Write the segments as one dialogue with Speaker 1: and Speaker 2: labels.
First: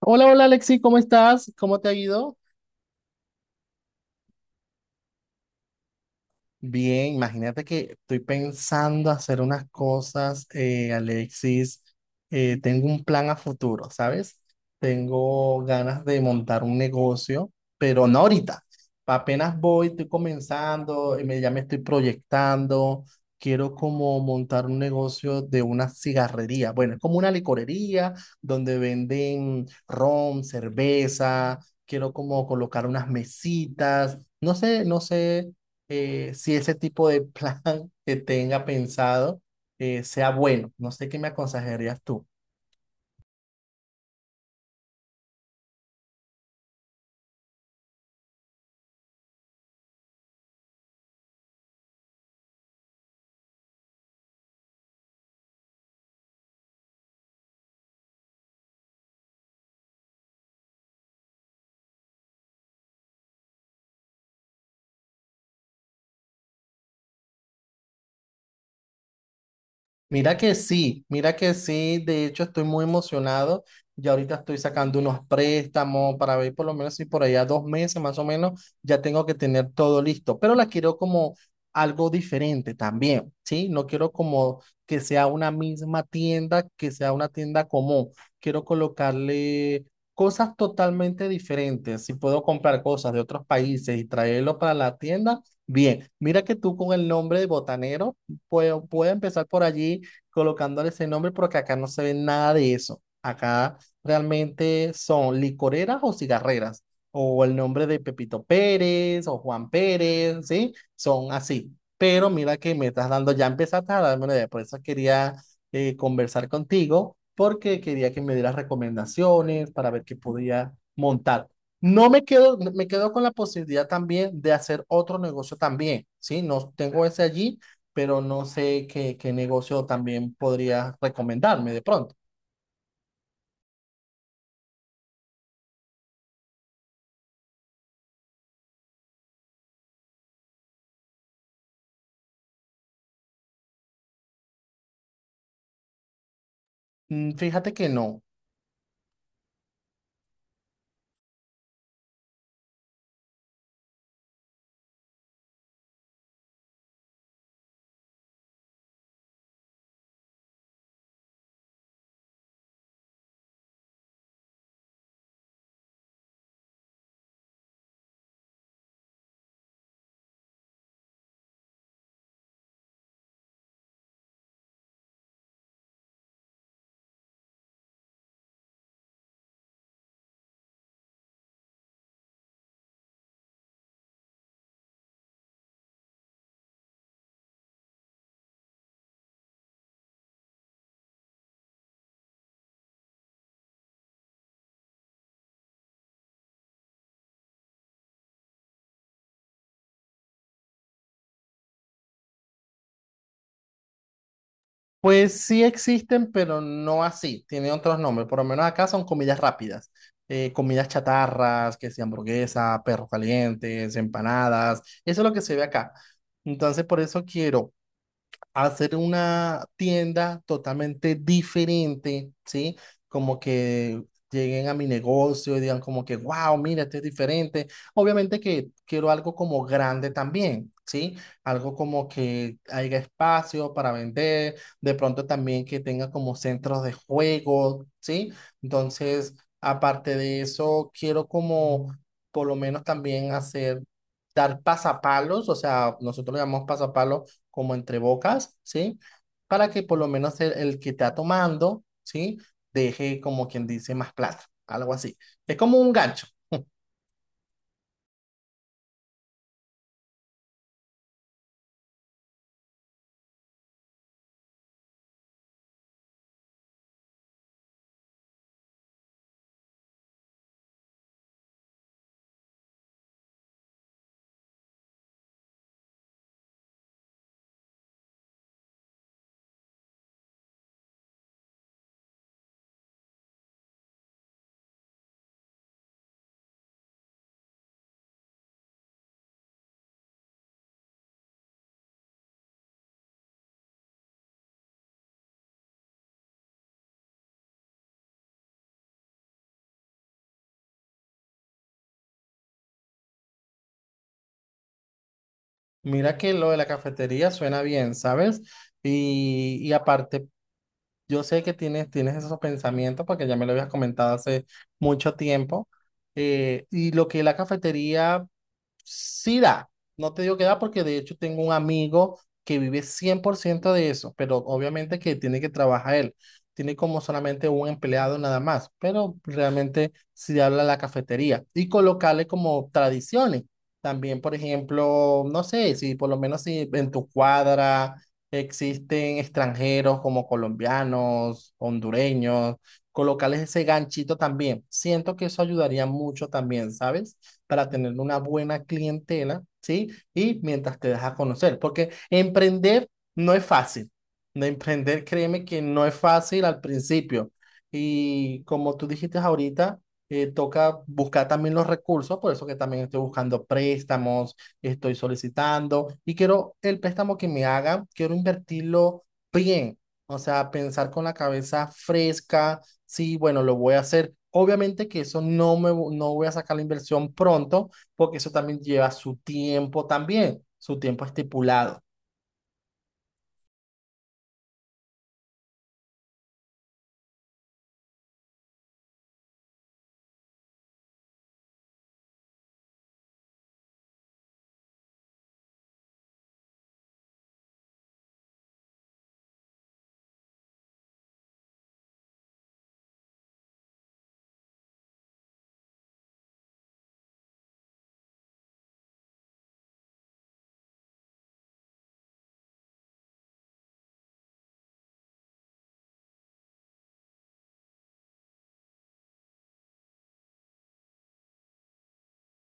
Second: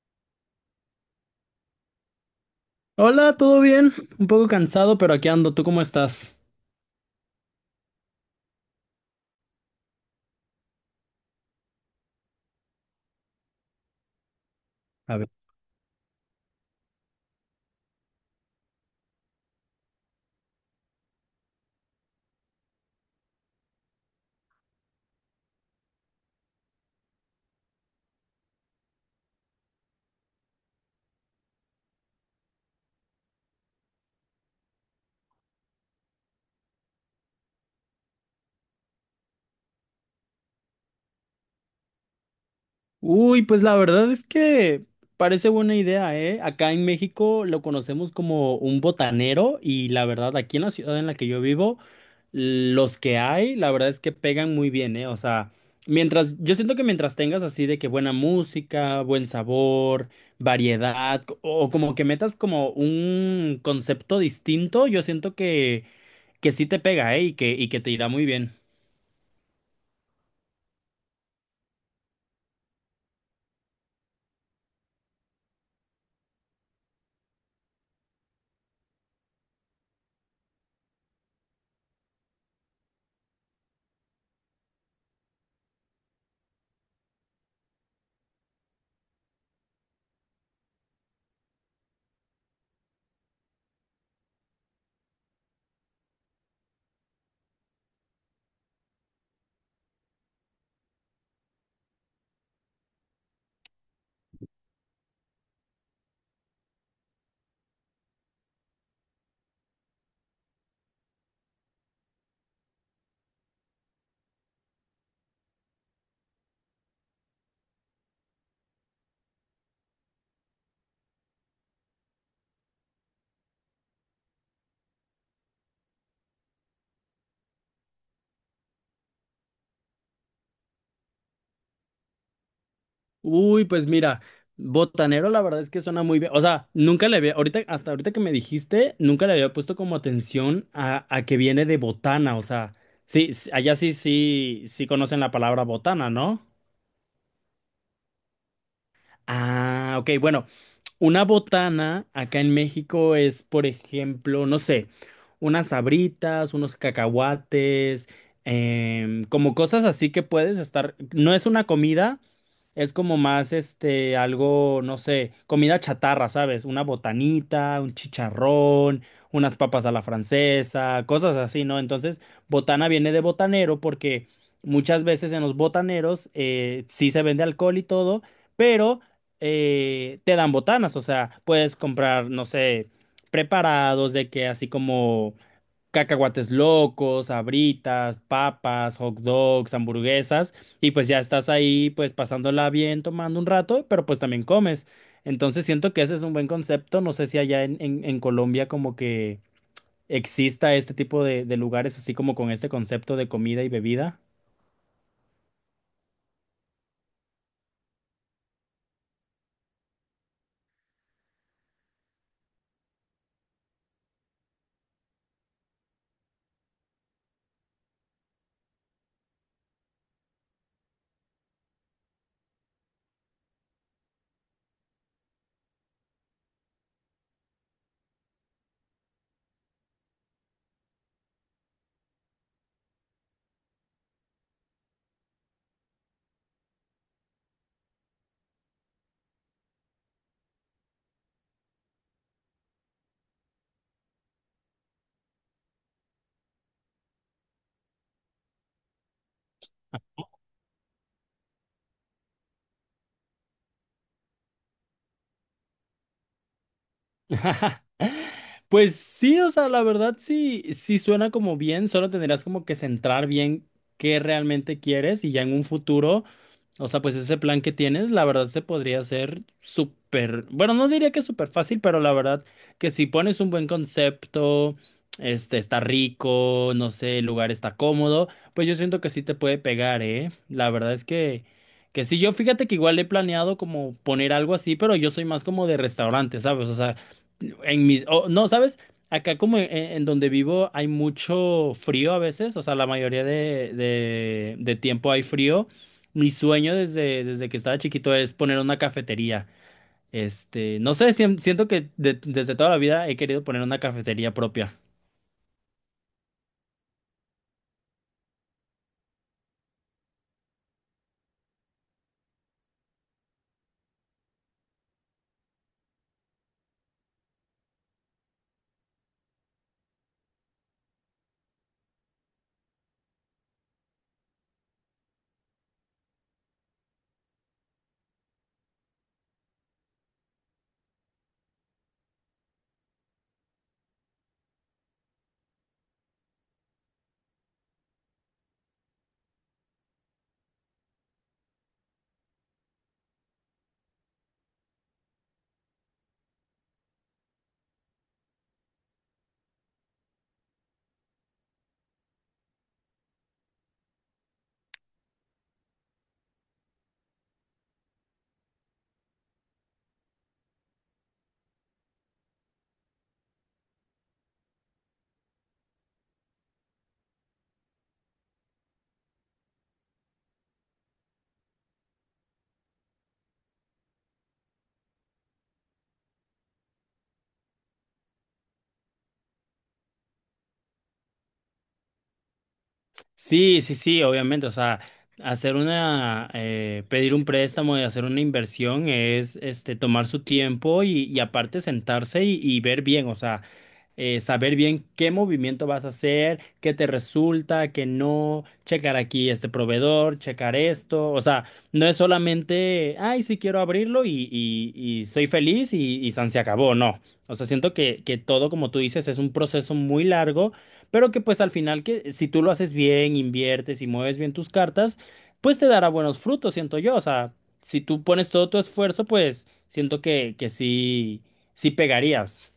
Speaker 1: Hola, hola Alexi, ¿cómo estás? ¿Cómo te ha ido?
Speaker 2: Hola, ¿todo bien? Un poco cansado, pero aquí ando. ¿Tú cómo estás?
Speaker 1: Bien, imagínate que estoy pensando hacer unas cosas, Alexis. Tengo un plan a futuro, ¿sabes?
Speaker 2: A ver.
Speaker 1: Tengo ganas de montar un negocio, pero no ahorita. Apenas voy, estoy comenzando, ya me estoy proyectando. Quiero como montar un negocio de una cigarrería. Bueno, es como una licorería donde venden ron, cerveza. Quiero como colocar unas mesitas. No sé, si ese tipo de plan que tenga pensado sea bueno. No sé qué me aconsejarías tú.
Speaker 2: Uy, pues la verdad es que parece buena idea, ¿eh? Acá en México lo conocemos como un botanero y la verdad aquí en la ciudad en la que yo vivo, los que hay, la verdad es que pegan muy bien, ¿eh? O sea, mientras, yo siento que mientras tengas así de que buena música, buen sabor, variedad, o como que metas como un concepto distinto, yo siento que sí te pega, ¿eh? Y y que te irá muy bien.
Speaker 1: Mira que sí, de hecho estoy muy emocionado. Ya ahorita estoy sacando unos préstamos para ver por lo menos si por allá dos meses más o menos ya tengo que tener todo listo, pero la quiero como algo diferente también, ¿sí? No quiero como que sea una misma tienda, que sea una tienda común. Quiero colocarle cosas totalmente diferentes. Si puedo comprar cosas de otros países y traerlo para la tienda, bien. Mira que tú con el nombre de Botanero, puedo empezar por allí colocándole ese nombre porque acá no se ve nada de eso. Acá realmente son licoreras o cigarreras, o el nombre de Pepito Pérez o Juan Pérez, ¿sí? Son así. Pero mira que me estás dando, ya empezaste a darme una idea, por eso quería conversar contigo, porque quería que me dieras recomendaciones para ver qué podía montar. No me quedo, me quedo con la posibilidad también de hacer otro negocio también, ¿sí? No tengo ese allí, pero no sé qué, qué negocio también podría recomendarme de pronto.
Speaker 2: Uy, pues mira, botanero la verdad es que suena muy bien. O sea, nunca le había, ahorita, hasta ahorita que me dijiste, nunca le había puesto como atención a que viene de botana. O sea, sí, allá sí, sí conocen la palabra botana, ¿no?
Speaker 1: Mm, fíjate que no.
Speaker 2: Ah, ok, bueno, una botana acá en México es, por ejemplo, no sé, unas sabritas, unos cacahuates, como cosas así que puedes estar. No es una comida, es como más este, algo, no sé, comida chatarra, ¿sabes? Una botanita, un chicharrón, unas papas a la francesa, cosas así, ¿no? Entonces, botana viene de botanero porque muchas veces en los botaneros sí se vende alcohol y todo, pero te dan botanas, o sea, puedes comprar, no sé, preparados de que así como cacahuates locos, abritas, papas, hot dogs, hamburguesas, y pues ya estás ahí, pues pasándola bien, tomando un rato, pero pues también comes. Entonces siento que ese es un buen concepto, no sé si allá en Colombia como que exista este tipo de lugares así como con este concepto de comida y bebida.
Speaker 1: Pues sí existen, pero no así. Tienen otros nombres. Por lo menos acá son comidas rápidas. Comidas chatarras, que sea hamburguesa, perros calientes, empanadas. Eso es lo que se ve acá. Entonces, por eso quiero hacer una tienda totalmente diferente, ¿sí? Como que lleguen a mi negocio y digan como que, wow, mira, esto es diferente. Obviamente que quiero algo como grande también, ¿sí? Algo como que haya espacio para vender, de pronto también que tenga como centros de juego, ¿sí? Entonces, aparte de eso, quiero como por lo menos también hacer... Dar pasapalos, o sea, nosotros le llamamos pasapalos como entre bocas, ¿sí? Para que por lo menos el que está tomando, ¿sí? Deje como quien dice más plata, algo así. Es como un gancho.
Speaker 2: Pues sí, o sea, la verdad sí, sí suena como bien, solo tendrás como que centrar bien qué realmente quieres y ya en un futuro. O sea, pues ese plan que tienes, la verdad se podría hacer súper, bueno, no diría que súper fácil, pero la verdad que si pones un buen concepto, este está rico, no sé, el lugar está cómodo, pues yo siento que sí te puede pegar, ¿eh? La verdad es que sí, yo fíjate que igual he planeado como poner algo así, pero yo soy más como de restaurante, ¿sabes? O sea, en mis, o no, ¿sabes? Acá como en donde vivo hay mucho frío a veces, o sea, la mayoría de, de tiempo hay frío. Mi sueño desde, desde que estaba chiquito es poner una cafetería. Este, no sé, siento que desde toda la vida he querido poner una cafetería propia.
Speaker 1: Mira que lo de la cafetería suena bien, ¿sabes? Y aparte, yo sé que tienes esos pensamientos porque ya me lo habías comentado hace mucho tiempo. Y lo que es la cafetería sí da, no te digo que da porque de hecho tengo un amigo que vive 100% de eso, pero obviamente que tiene que trabajar él. Tiene como solamente un empleado nada más, pero realmente sí habla la cafetería y colocarle como tradiciones. También, por ejemplo, no sé, si por lo menos si en tu cuadra existen extranjeros como colombianos, hondureños, colocarles ese ganchito también. Siento que eso ayudaría mucho también, ¿sabes? Para tener una buena clientela, ¿sí? Y mientras te dejas conocer, porque emprender no es fácil. De emprender, créeme que no es fácil al principio. Y como tú dijiste ahorita, toca buscar también los recursos, por eso que también estoy buscando préstamos, estoy solicitando y quiero el préstamo que me hagan, quiero invertirlo bien, o sea, pensar con la cabeza fresca. Sí, bueno, lo voy a hacer. Obviamente que eso no voy a sacar la inversión pronto, porque eso también lleva su tiempo también, su tiempo estipulado.
Speaker 2: Sí, sí, sí, obviamente. O sea, hacer una, pedir un préstamo y hacer una inversión es, este, tomar su tiempo y aparte sentarse y ver bien. O sea, saber bien qué movimiento vas a hacer, qué te resulta, qué no, checar aquí este proveedor, checar esto, o sea, no es solamente, ay, sí quiero abrirlo y, y soy feliz y san se acabó, no. O sea, siento que todo, como tú dices, es un proceso muy largo, pero que pues al final que si tú lo haces bien, inviertes y mueves bien tus cartas, pues te dará buenos frutos, siento yo. O sea, si tú pones todo tu esfuerzo, pues siento que sí, sí pegarías.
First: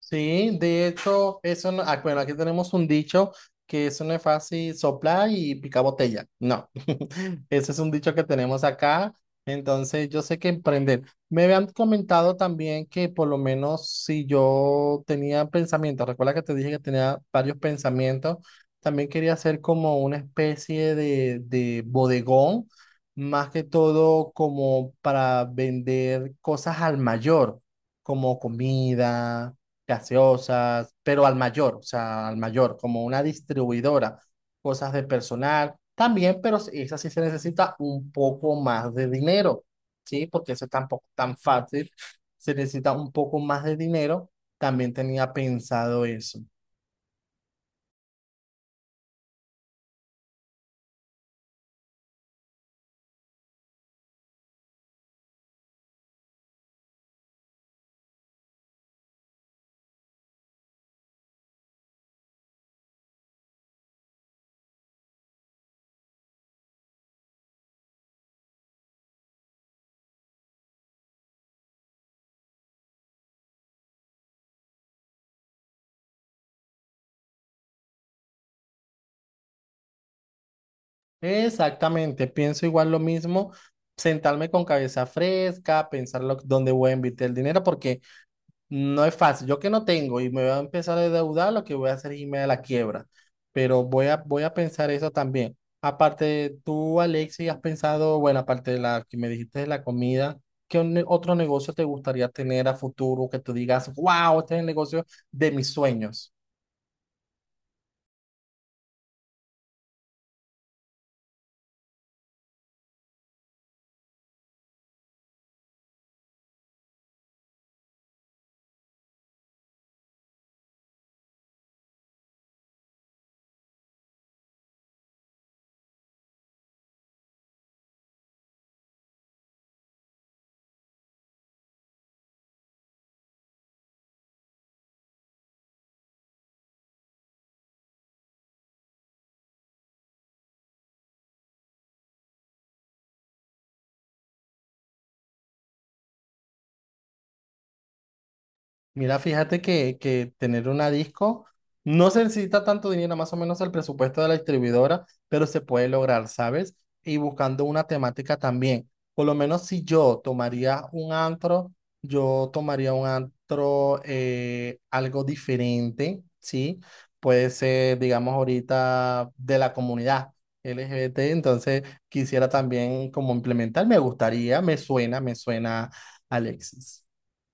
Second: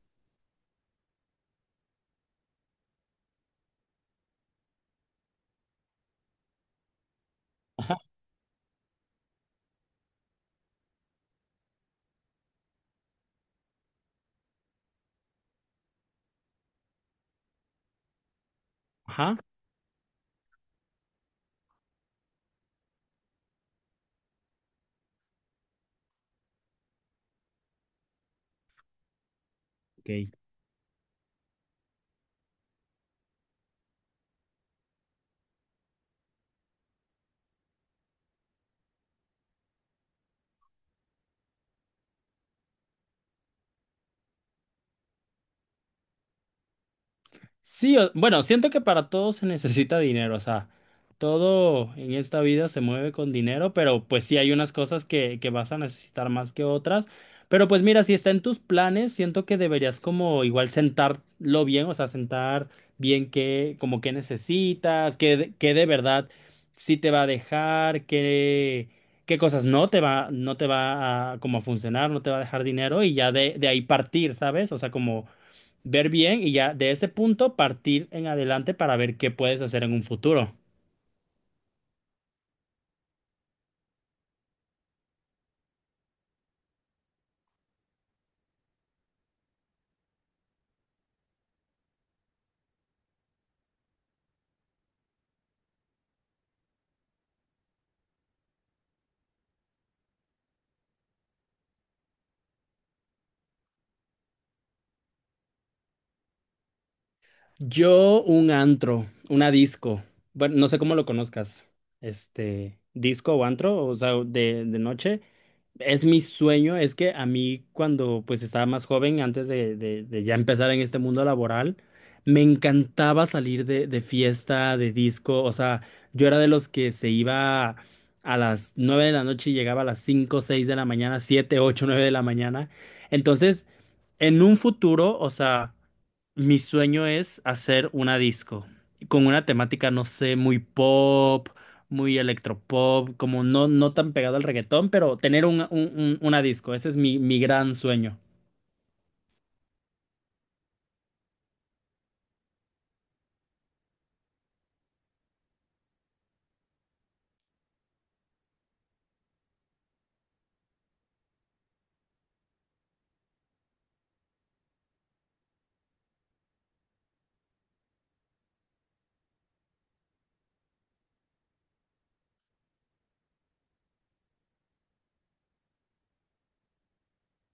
Speaker 1: Sí, de hecho, eso no, ah, bueno, aquí tenemos un dicho que eso no es fácil soplar y picar botella. No, ese es un dicho que tenemos acá. Entonces, yo sé que emprender. Me habían comentado también que por lo menos si yo tenía pensamientos, recuerda que te dije que tenía varios pensamientos, también quería
Speaker 2: Ajá.
Speaker 1: hacer como una especie de bodegón, más que todo como para vender cosas al mayor, como comida,
Speaker 2: Ok.
Speaker 1: gaseosas, pero al mayor, o sea, al mayor, como una distribuidora, cosas de personal también, pero sí, esa sí se necesita un poco más de dinero, ¿sí? Porque eso tampoco es tan fácil, se necesita un poco más de dinero, también tenía pensado eso.
Speaker 2: Sí, o bueno, siento que para todo se necesita dinero, o sea, todo en esta vida se mueve con dinero, pero pues sí hay unas cosas que vas a necesitar más que otras. Pero pues mira, si está en tus planes, siento que deberías como igual sentarlo bien, o sea, sentar bien qué, como qué necesitas, qué, qué de verdad sí te va a dejar, qué, qué cosas no te va, no te va a como a funcionar, no te va a dejar dinero y ya de ahí partir, ¿sabes? O sea, como ver bien y ya de ese punto partir en adelante para ver qué puedes hacer en un futuro.
Speaker 1: Exactamente, pienso igual lo mismo, sentarme con cabeza fresca, pensar dónde voy a invertir el dinero, porque no es fácil. Yo que no tengo y me voy a empezar a endeudar, lo que voy a hacer es irme a la quiebra. Pero voy a, voy a pensar eso también. Aparte, tú, Alexis, has pensado, bueno, aparte de la que me dijiste de la comida, ¿qué otro negocio te gustaría tener a futuro que tú digas, wow, este es el negocio de mis sueños?
Speaker 2: Yo un antro, una disco. Bueno, no sé cómo lo conozcas. Este, disco o antro, o sea, de noche. Es mi sueño, es que a mí cuando pues estaba más joven, antes de, de ya empezar en este mundo laboral, me encantaba salir de fiesta, de disco, o sea, yo era de los que se iba a las 9 de la noche y llegaba a las 5 6 de la mañana, 7 8 9 de la mañana. Entonces, en un futuro, o sea… Mi sueño es hacer una disco con una temática, no sé, muy pop, muy electropop, como no, no tan pegado al reggaetón, pero tener una disco, ese es mi, mi gran sueño.
Speaker 1: Mira, fíjate que tener una disco no se necesita tanto dinero, más o menos el presupuesto de la distribuidora, pero se puede lograr, ¿sabes? Y buscando una temática también. Por lo menos si yo tomaría un antro, yo tomaría un antro algo diferente, ¿sí? Puede ser, digamos, ahorita de la comunidad LGBT, entonces quisiera también como implementar, me gustaría, me suena, Alexis.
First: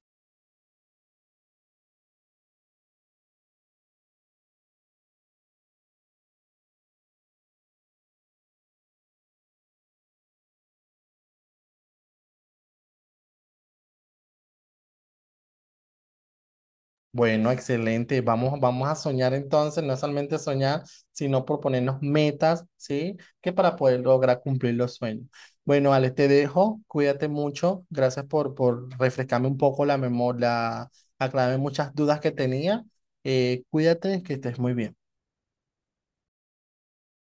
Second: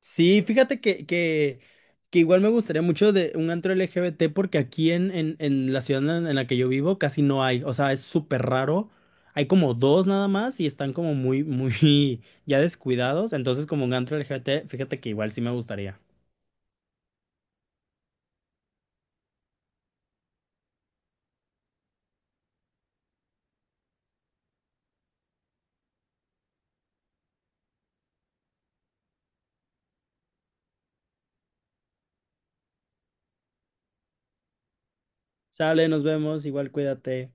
Speaker 2: Sí, fíjate que igual me gustaría mucho de un antro LGBT porque aquí en la ciudad en la que yo vivo casi no hay, o sea, es súper raro. Hay como dos nada más y están como muy ya descuidados. Entonces, como un antro LGBT, fíjate que igual sí me gustaría.
Speaker 1: Bueno, excelente. Vamos, vamos a soñar entonces, no solamente soñar, sino proponernos metas, ¿sí? Que para poder lograr cumplir los sueños. Bueno, Alex, te dejo. Cuídate mucho. Gracias por refrescarme un poco la memoria, aclararme muchas dudas que tenía. Cuídate, que estés muy bien.
Speaker 2: Sale, nos vemos, igual cuídate.